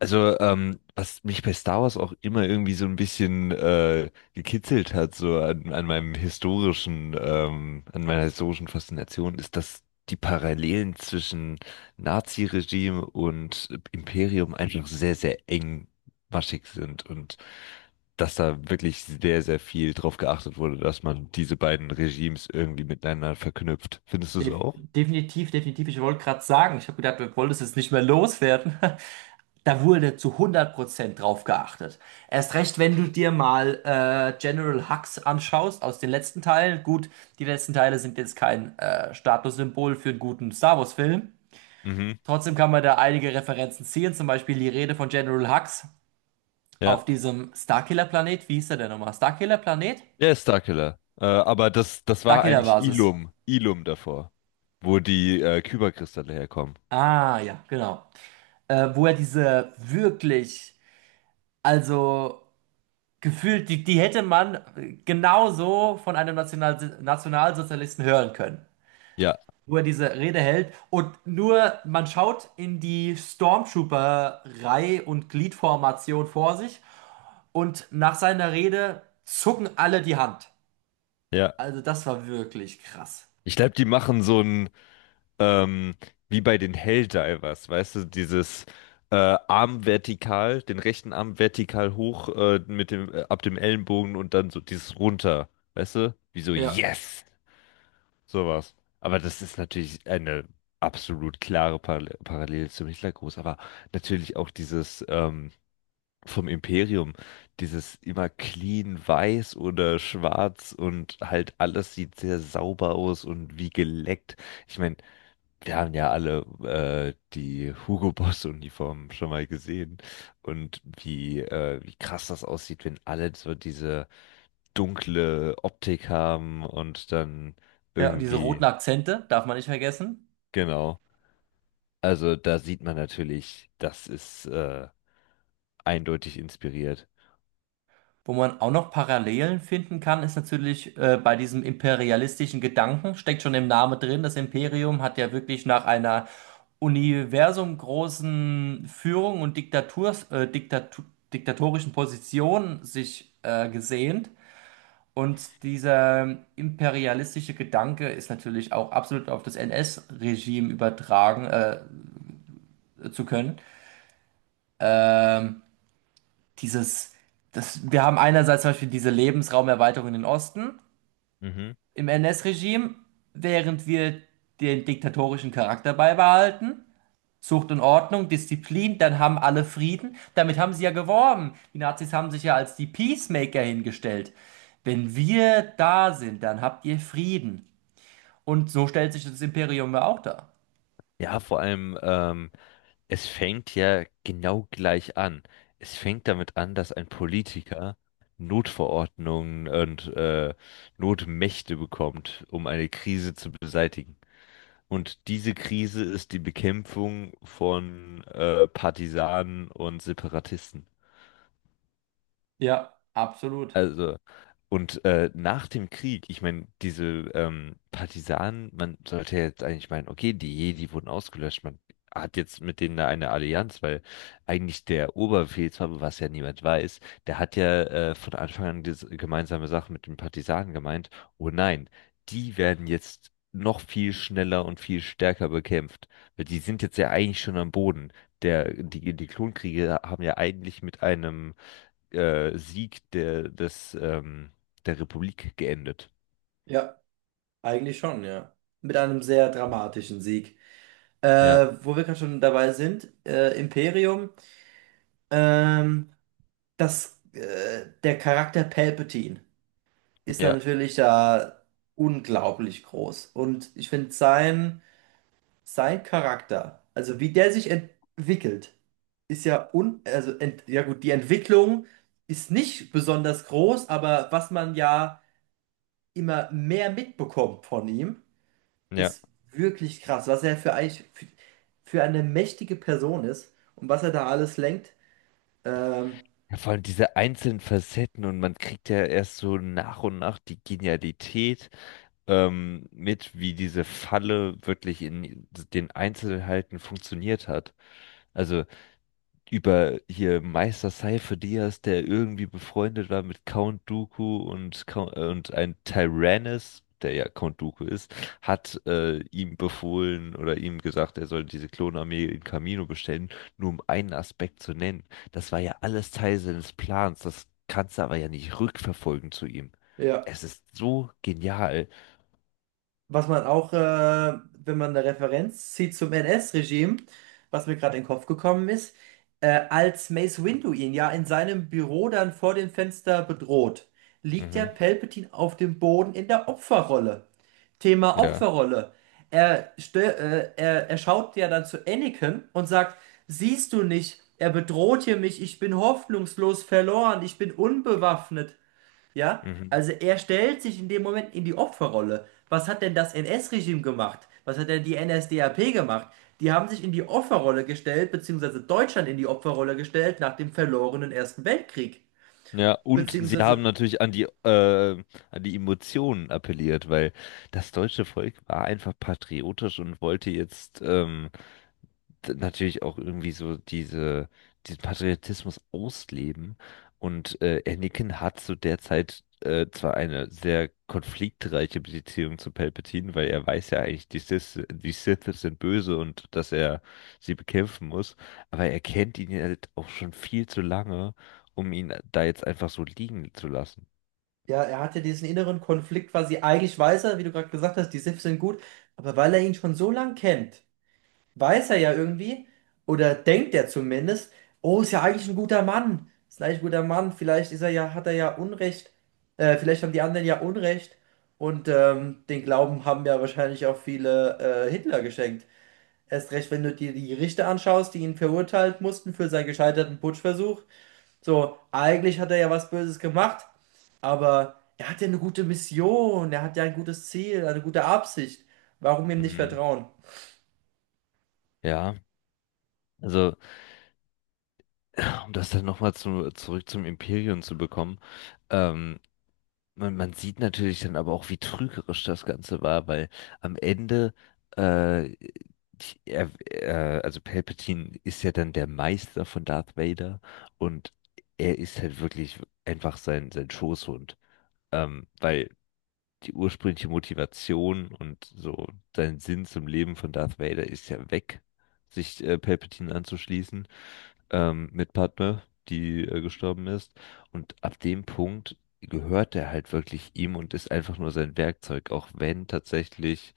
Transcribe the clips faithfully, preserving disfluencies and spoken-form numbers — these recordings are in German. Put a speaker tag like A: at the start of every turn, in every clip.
A: Also, ähm, was mich bei Star Wars auch immer irgendwie so ein bisschen äh, gekitzelt hat, so an, an meinem historischen, ähm, an meiner historischen Faszination, ist, dass die Parallelen zwischen Nazi-Regime und Imperium einfach sehr, sehr engmaschig sind und dass da wirklich sehr, sehr viel drauf geachtet wurde, dass man diese beiden Regimes irgendwie miteinander verknüpft. Findest du es
B: Def
A: auch?
B: definitiv, definitiv. Ich wollte gerade sagen, ich habe gedacht, wir wollten es jetzt nicht mehr loswerden. Da wurde zu hundert Prozent drauf geachtet. Erst recht, wenn du dir mal äh, General Hux anschaust aus den letzten Teilen. Gut, die letzten Teile sind jetzt kein äh, Statussymbol für einen guten Star Wars-Film.
A: Mhm.
B: Trotzdem kann man da einige Referenzen ziehen, zum Beispiel die Rede von General Hux
A: Ja.
B: auf diesem Starkiller-Planet. Wie hieß der denn nochmal? Starkiller-Planet?
A: Ja, Starkiller. Äh, aber das, das war eigentlich
B: Starkiller-Basis.
A: Ilum, Ilum davor, wo die äh, Kyberkristalle herkommen.
B: Ah, ja, genau. Äh, wo er diese wirklich, also gefühlt, die, die hätte man genauso von einem National Nationalsozialisten hören können,
A: Ja,
B: wo er diese Rede hält. Und nur man schaut in die Stormtrooper-Reihe und Gliedformation vor sich, und nach seiner Rede zucken alle die Hand.
A: ja.
B: Also das war wirklich krass.
A: Ich glaube, die machen so ein, ähm, wie bei den Helldivers, weißt du, dieses äh, Arm vertikal, den rechten Arm vertikal hoch äh, mit dem, äh, ab dem Ellenbogen und dann so dieses runter, weißt du? Wie so,
B: Ja.
A: yes! Sowas. Aber das ist natürlich eine absolut klare Parallel Parallele zum Hitlergruß, aber natürlich auch dieses, ähm, vom Imperium. Dieses immer clean weiß oder schwarz und halt alles sieht sehr sauber aus und wie geleckt. Ich meine, wir haben ja alle äh, die Hugo Boss Uniformen schon mal gesehen und wie, äh, wie krass das aussieht, wenn alle so diese dunkle Optik haben und dann
B: Ja, und diese roten
A: irgendwie,
B: Akzente darf man nicht vergessen.
A: genau. Also da sieht man natürlich, das ist äh, eindeutig inspiriert.
B: Wo man auch noch Parallelen finden kann, ist natürlich äh, bei diesem imperialistischen Gedanken, steckt schon im Namen drin. Das Imperium hat ja wirklich nach einer universumgroßen Führung und Diktaturs, äh, Diktatu diktatorischen Position sich äh, gesehnt. Und dieser imperialistische Gedanke ist natürlich auch absolut auf das N S-Regime übertragen äh, zu können. Ähm, Dieses, das, Wir haben einerseits zum Beispiel diese Lebensraumerweiterung in den Osten,
A: Mhm.
B: im N S-Regime, während wir den diktatorischen Charakter beibehalten. Zucht und Ordnung, Disziplin, dann haben alle Frieden. Damit haben sie ja geworben. Die Nazis haben sich ja als die Peacemaker hingestellt. Wenn wir da sind, dann habt ihr Frieden. Und so stellt sich das Imperium ja auch dar.
A: Ja, vor allem, ähm, es fängt ja genau gleich an. Es fängt damit an, dass ein Politiker Notverordnungen und äh, Notmächte bekommt, um eine Krise zu beseitigen. Und diese Krise ist die Bekämpfung von äh, Partisanen und Separatisten.
B: Ja, absolut.
A: Also, und äh, nach dem Krieg, ich meine, diese ähm, Partisanen, man sollte ja jetzt eigentlich meinen, okay, die Jedi wurden ausgelöscht, man hat jetzt mit denen da eine Allianz, weil eigentlich der Oberbefehlshaber, was ja niemand weiß, der hat ja äh, von Anfang an diese gemeinsame Sache mit den Partisanen gemeint, oh nein, die werden jetzt noch viel schneller und viel stärker bekämpft, weil die sind jetzt ja eigentlich schon am Boden. Der, die, die Klonkriege haben ja eigentlich mit einem äh, Sieg der, des, ähm, der Republik geendet.
B: Ja, eigentlich schon, ja. Mit einem sehr dramatischen Sieg. Äh,
A: Ja,
B: wo wir gerade schon dabei sind, äh, Imperium. Ähm, das, äh, der Charakter Palpatine ist
A: ja,
B: natürlich da unglaublich groß. Und ich finde sein, sein Charakter, also wie der sich entwickelt, ist ja un, also ent, ja gut, die Entwicklung ist nicht besonders groß, aber was man ja immer mehr mitbekommt von ihm,
A: ja.
B: ist wirklich krass, was er für, eigentlich für, für eine mächtige Person ist und was er da alles lenkt. Ähm,
A: Ja, vor allem diese einzelnen Facetten und man kriegt ja erst so nach und nach die Genialität ähm, mit, wie diese Falle wirklich in den Einzelheiten funktioniert hat. Also über hier Meister Seife Diaz, der irgendwie befreundet war mit Count Dooku und, Count- äh, und ein Tyrannis, der ja Count Dooku ist, hat äh, ihm befohlen oder ihm gesagt, er soll diese Klonarmee in Kamino bestellen, nur um einen Aspekt zu nennen. Das war ja alles Teil seines Plans, das kannst du aber ja nicht rückverfolgen zu ihm.
B: ja.
A: Es ist so genial.
B: Was man auch, äh, wenn man eine Referenz zieht zum N S-Regime, was mir gerade in den Kopf gekommen ist, äh, als Mace Windu ihn ja in seinem Büro dann vor dem Fenster bedroht, liegt ja
A: Mhm.
B: Palpatine auf dem Boden in der Opferrolle. Thema
A: Ja.
B: Opferrolle. Er, stö äh, er, er schaut ja dann zu Anakin und sagt, siehst du nicht, er bedroht hier mich, ich bin hoffnungslos verloren, ich bin unbewaffnet. Ja,
A: Mhm.
B: also er stellt sich in dem Moment in die Opferrolle. Was hat denn das N S-Regime gemacht? Was hat denn die N S D A P gemacht? Die haben sich in die Opferrolle gestellt, beziehungsweise Deutschland in die Opferrolle gestellt nach dem verlorenen Ersten Weltkrieg.
A: Ja, und sie haben
B: Beziehungsweise,
A: natürlich an die, äh, an die Emotionen appelliert, weil das deutsche Volk war einfach patriotisch und wollte jetzt ähm, d- natürlich auch irgendwie so diese, diesen Patriotismus ausleben. Und äh, Anakin hat zu der Zeit äh, zwar eine sehr konfliktreiche Beziehung zu Palpatine, weil er weiß ja eigentlich, die Sith, die Sith sind böse und dass er sie bekämpfen muss, aber er kennt ihn ja halt auch schon viel zu lange, um ihn da jetzt einfach so liegen zu lassen.
B: ja, er hatte diesen inneren Konflikt quasi. Eigentlich weiß er, wie du gerade gesagt hast, die SIFs sind gut, aber weil er ihn schon so lang kennt, weiß er ja irgendwie, oder denkt er zumindest, oh, ist ja eigentlich ein guter Mann, ist ein eigentlich ein guter Mann, vielleicht ist er ja, hat er ja Unrecht, äh, vielleicht haben die anderen ja Unrecht, und ähm, den Glauben haben ja wahrscheinlich auch viele äh, Hitler geschenkt. Erst recht, wenn du dir die Richter anschaust, die ihn verurteilt mussten für seinen gescheiterten Putschversuch. So, eigentlich hat er ja was Böses gemacht, aber er hat ja eine gute Mission, er hat ja ein gutes Ziel, eine gute Absicht. Warum ihm nicht
A: Mhm.
B: vertrauen?
A: Ja, also um das dann nochmal zu, zurück zum Imperium zu bekommen, ähm, man, man sieht natürlich dann aber auch, wie trügerisch das Ganze war, weil am Ende, äh, ich- er, äh, also Palpatine ist ja dann der Meister von Darth Vader und er ist halt wirklich einfach sein, sein Schoßhund, ähm, weil die ursprüngliche Motivation und so sein Sinn zum Leben von Darth Vader ist ja weg, sich äh, Palpatine anzuschließen, ähm, Mitpartner, die äh, gestorben ist. Und ab dem Punkt gehört er halt wirklich ihm und ist einfach nur sein Werkzeug, auch wenn tatsächlich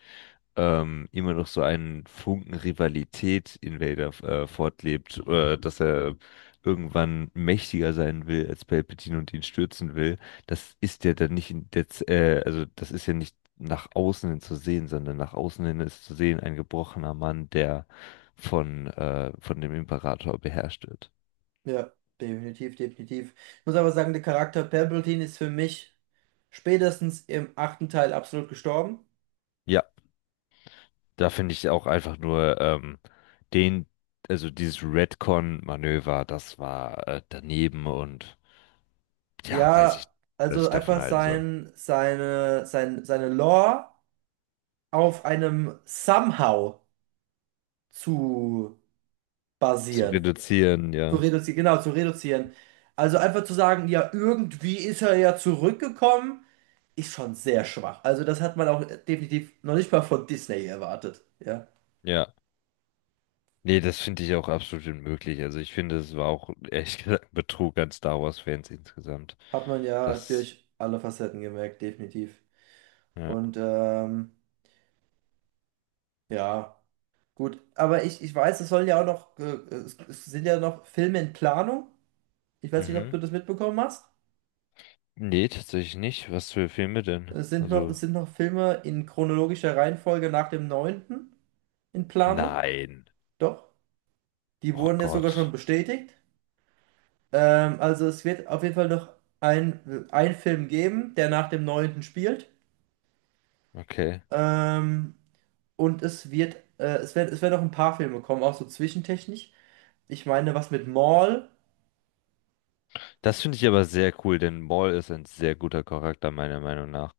A: ähm, immer noch so ein Funken Rivalität in Vader äh, fortlebt, äh, dass er irgendwann mächtiger sein will als Palpatine und ihn stürzen will. Das ist ja dann nicht in der, Z- äh, also das ist ja nicht nach außen hin zu sehen, sondern nach außen hin ist zu sehen ein gebrochener Mann, der von, äh, von dem Imperator beherrscht wird.
B: Ja, definitiv, definitiv. Ich muss aber sagen, der Charakter Palpatine ist für mich spätestens im achten Teil absolut gestorben.
A: Ja, da finde ich auch einfach nur ähm, den, also dieses Redcon-Manöver, das war äh, daneben und ja, weiß ich,
B: Ja,
A: was
B: also
A: ich davon
B: einfach
A: halten soll.
B: sein, seine, sein, seine Lore auf einem Somehow zu
A: Zu
B: basieren.
A: reduzieren,
B: Zu
A: ja.
B: reduzieren, genau, zu reduzieren. Also einfach zu sagen, ja, irgendwie ist er ja zurückgekommen, ist schon sehr schwach. Also das hat man auch definitiv noch nicht mal von Disney erwartet. Ja,
A: Ja. Nee, das finde ich auch absolut unmöglich. Also ich finde, es war auch ehrlich gesagt ein Betrug an Star Wars-Fans insgesamt.
B: hat man ja
A: Das,
B: durch alle Facetten gemerkt, definitiv.
A: ja.
B: Und ähm, ja, gut. Aber ich, ich weiß, es sollen ja auch noch, äh, es, es sind ja noch Filme in Planung. Ich weiß nicht, ob
A: Mhm.
B: du das mitbekommen hast.
A: Nee, tatsächlich nicht. Was für Filme denn?
B: Es sind noch, es
A: Also,
B: sind noch Filme in chronologischer Reihenfolge nach dem neunten in Planung.
A: nein.
B: Doch, die
A: Oh
B: wurden jetzt sogar schon
A: Gott.
B: bestätigt. Ähm, also es wird auf jeden Fall noch ein, ein Film geben, der nach dem neunten spielt.
A: Okay.
B: Ähm, und es wird, äh, es werden, es werden noch ein paar Filme kommen, auch so zwischentechnisch. Ich meine, was mit Maul.
A: Das finde ich aber sehr cool, denn Maul ist ein sehr guter Charakter, meiner Meinung nach.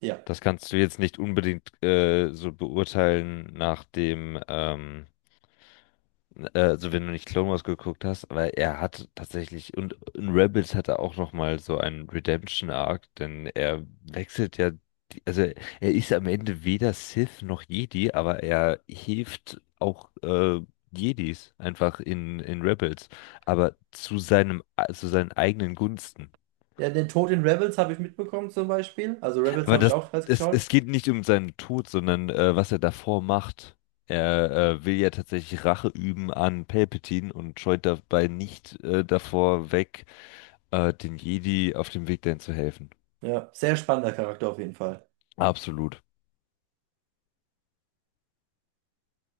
B: Ja.
A: Das kannst du jetzt nicht unbedingt äh, so beurteilen nach dem, ähm, äh, also wenn du nicht Clone Wars geguckt hast, aber er hat tatsächlich, und in Rebels hat er auch nochmal so einen Redemption-Arc, denn er wechselt ja, die- also er ist am Ende weder Sith noch Jedi, aber er hilft auch äh, Jedis einfach in, in Rebels, aber zu seinem, zu seinen eigenen Gunsten.
B: Ja, den Tod in Rebels habe ich mitbekommen zum Beispiel. Also Rebels
A: Aber
B: habe ich
A: das,
B: auch fast
A: es,
B: geschaut.
A: es geht nicht um seinen Tod, sondern äh, was er davor macht. Er äh, will ja tatsächlich Rache üben an Palpatine und scheut dabei nicht äh, davor weg, äh, den Jedi auf dem Weg dahin zu helfen.
B: Ja, sehr spannender Charakter auf jeden Fall.
A: Absolut.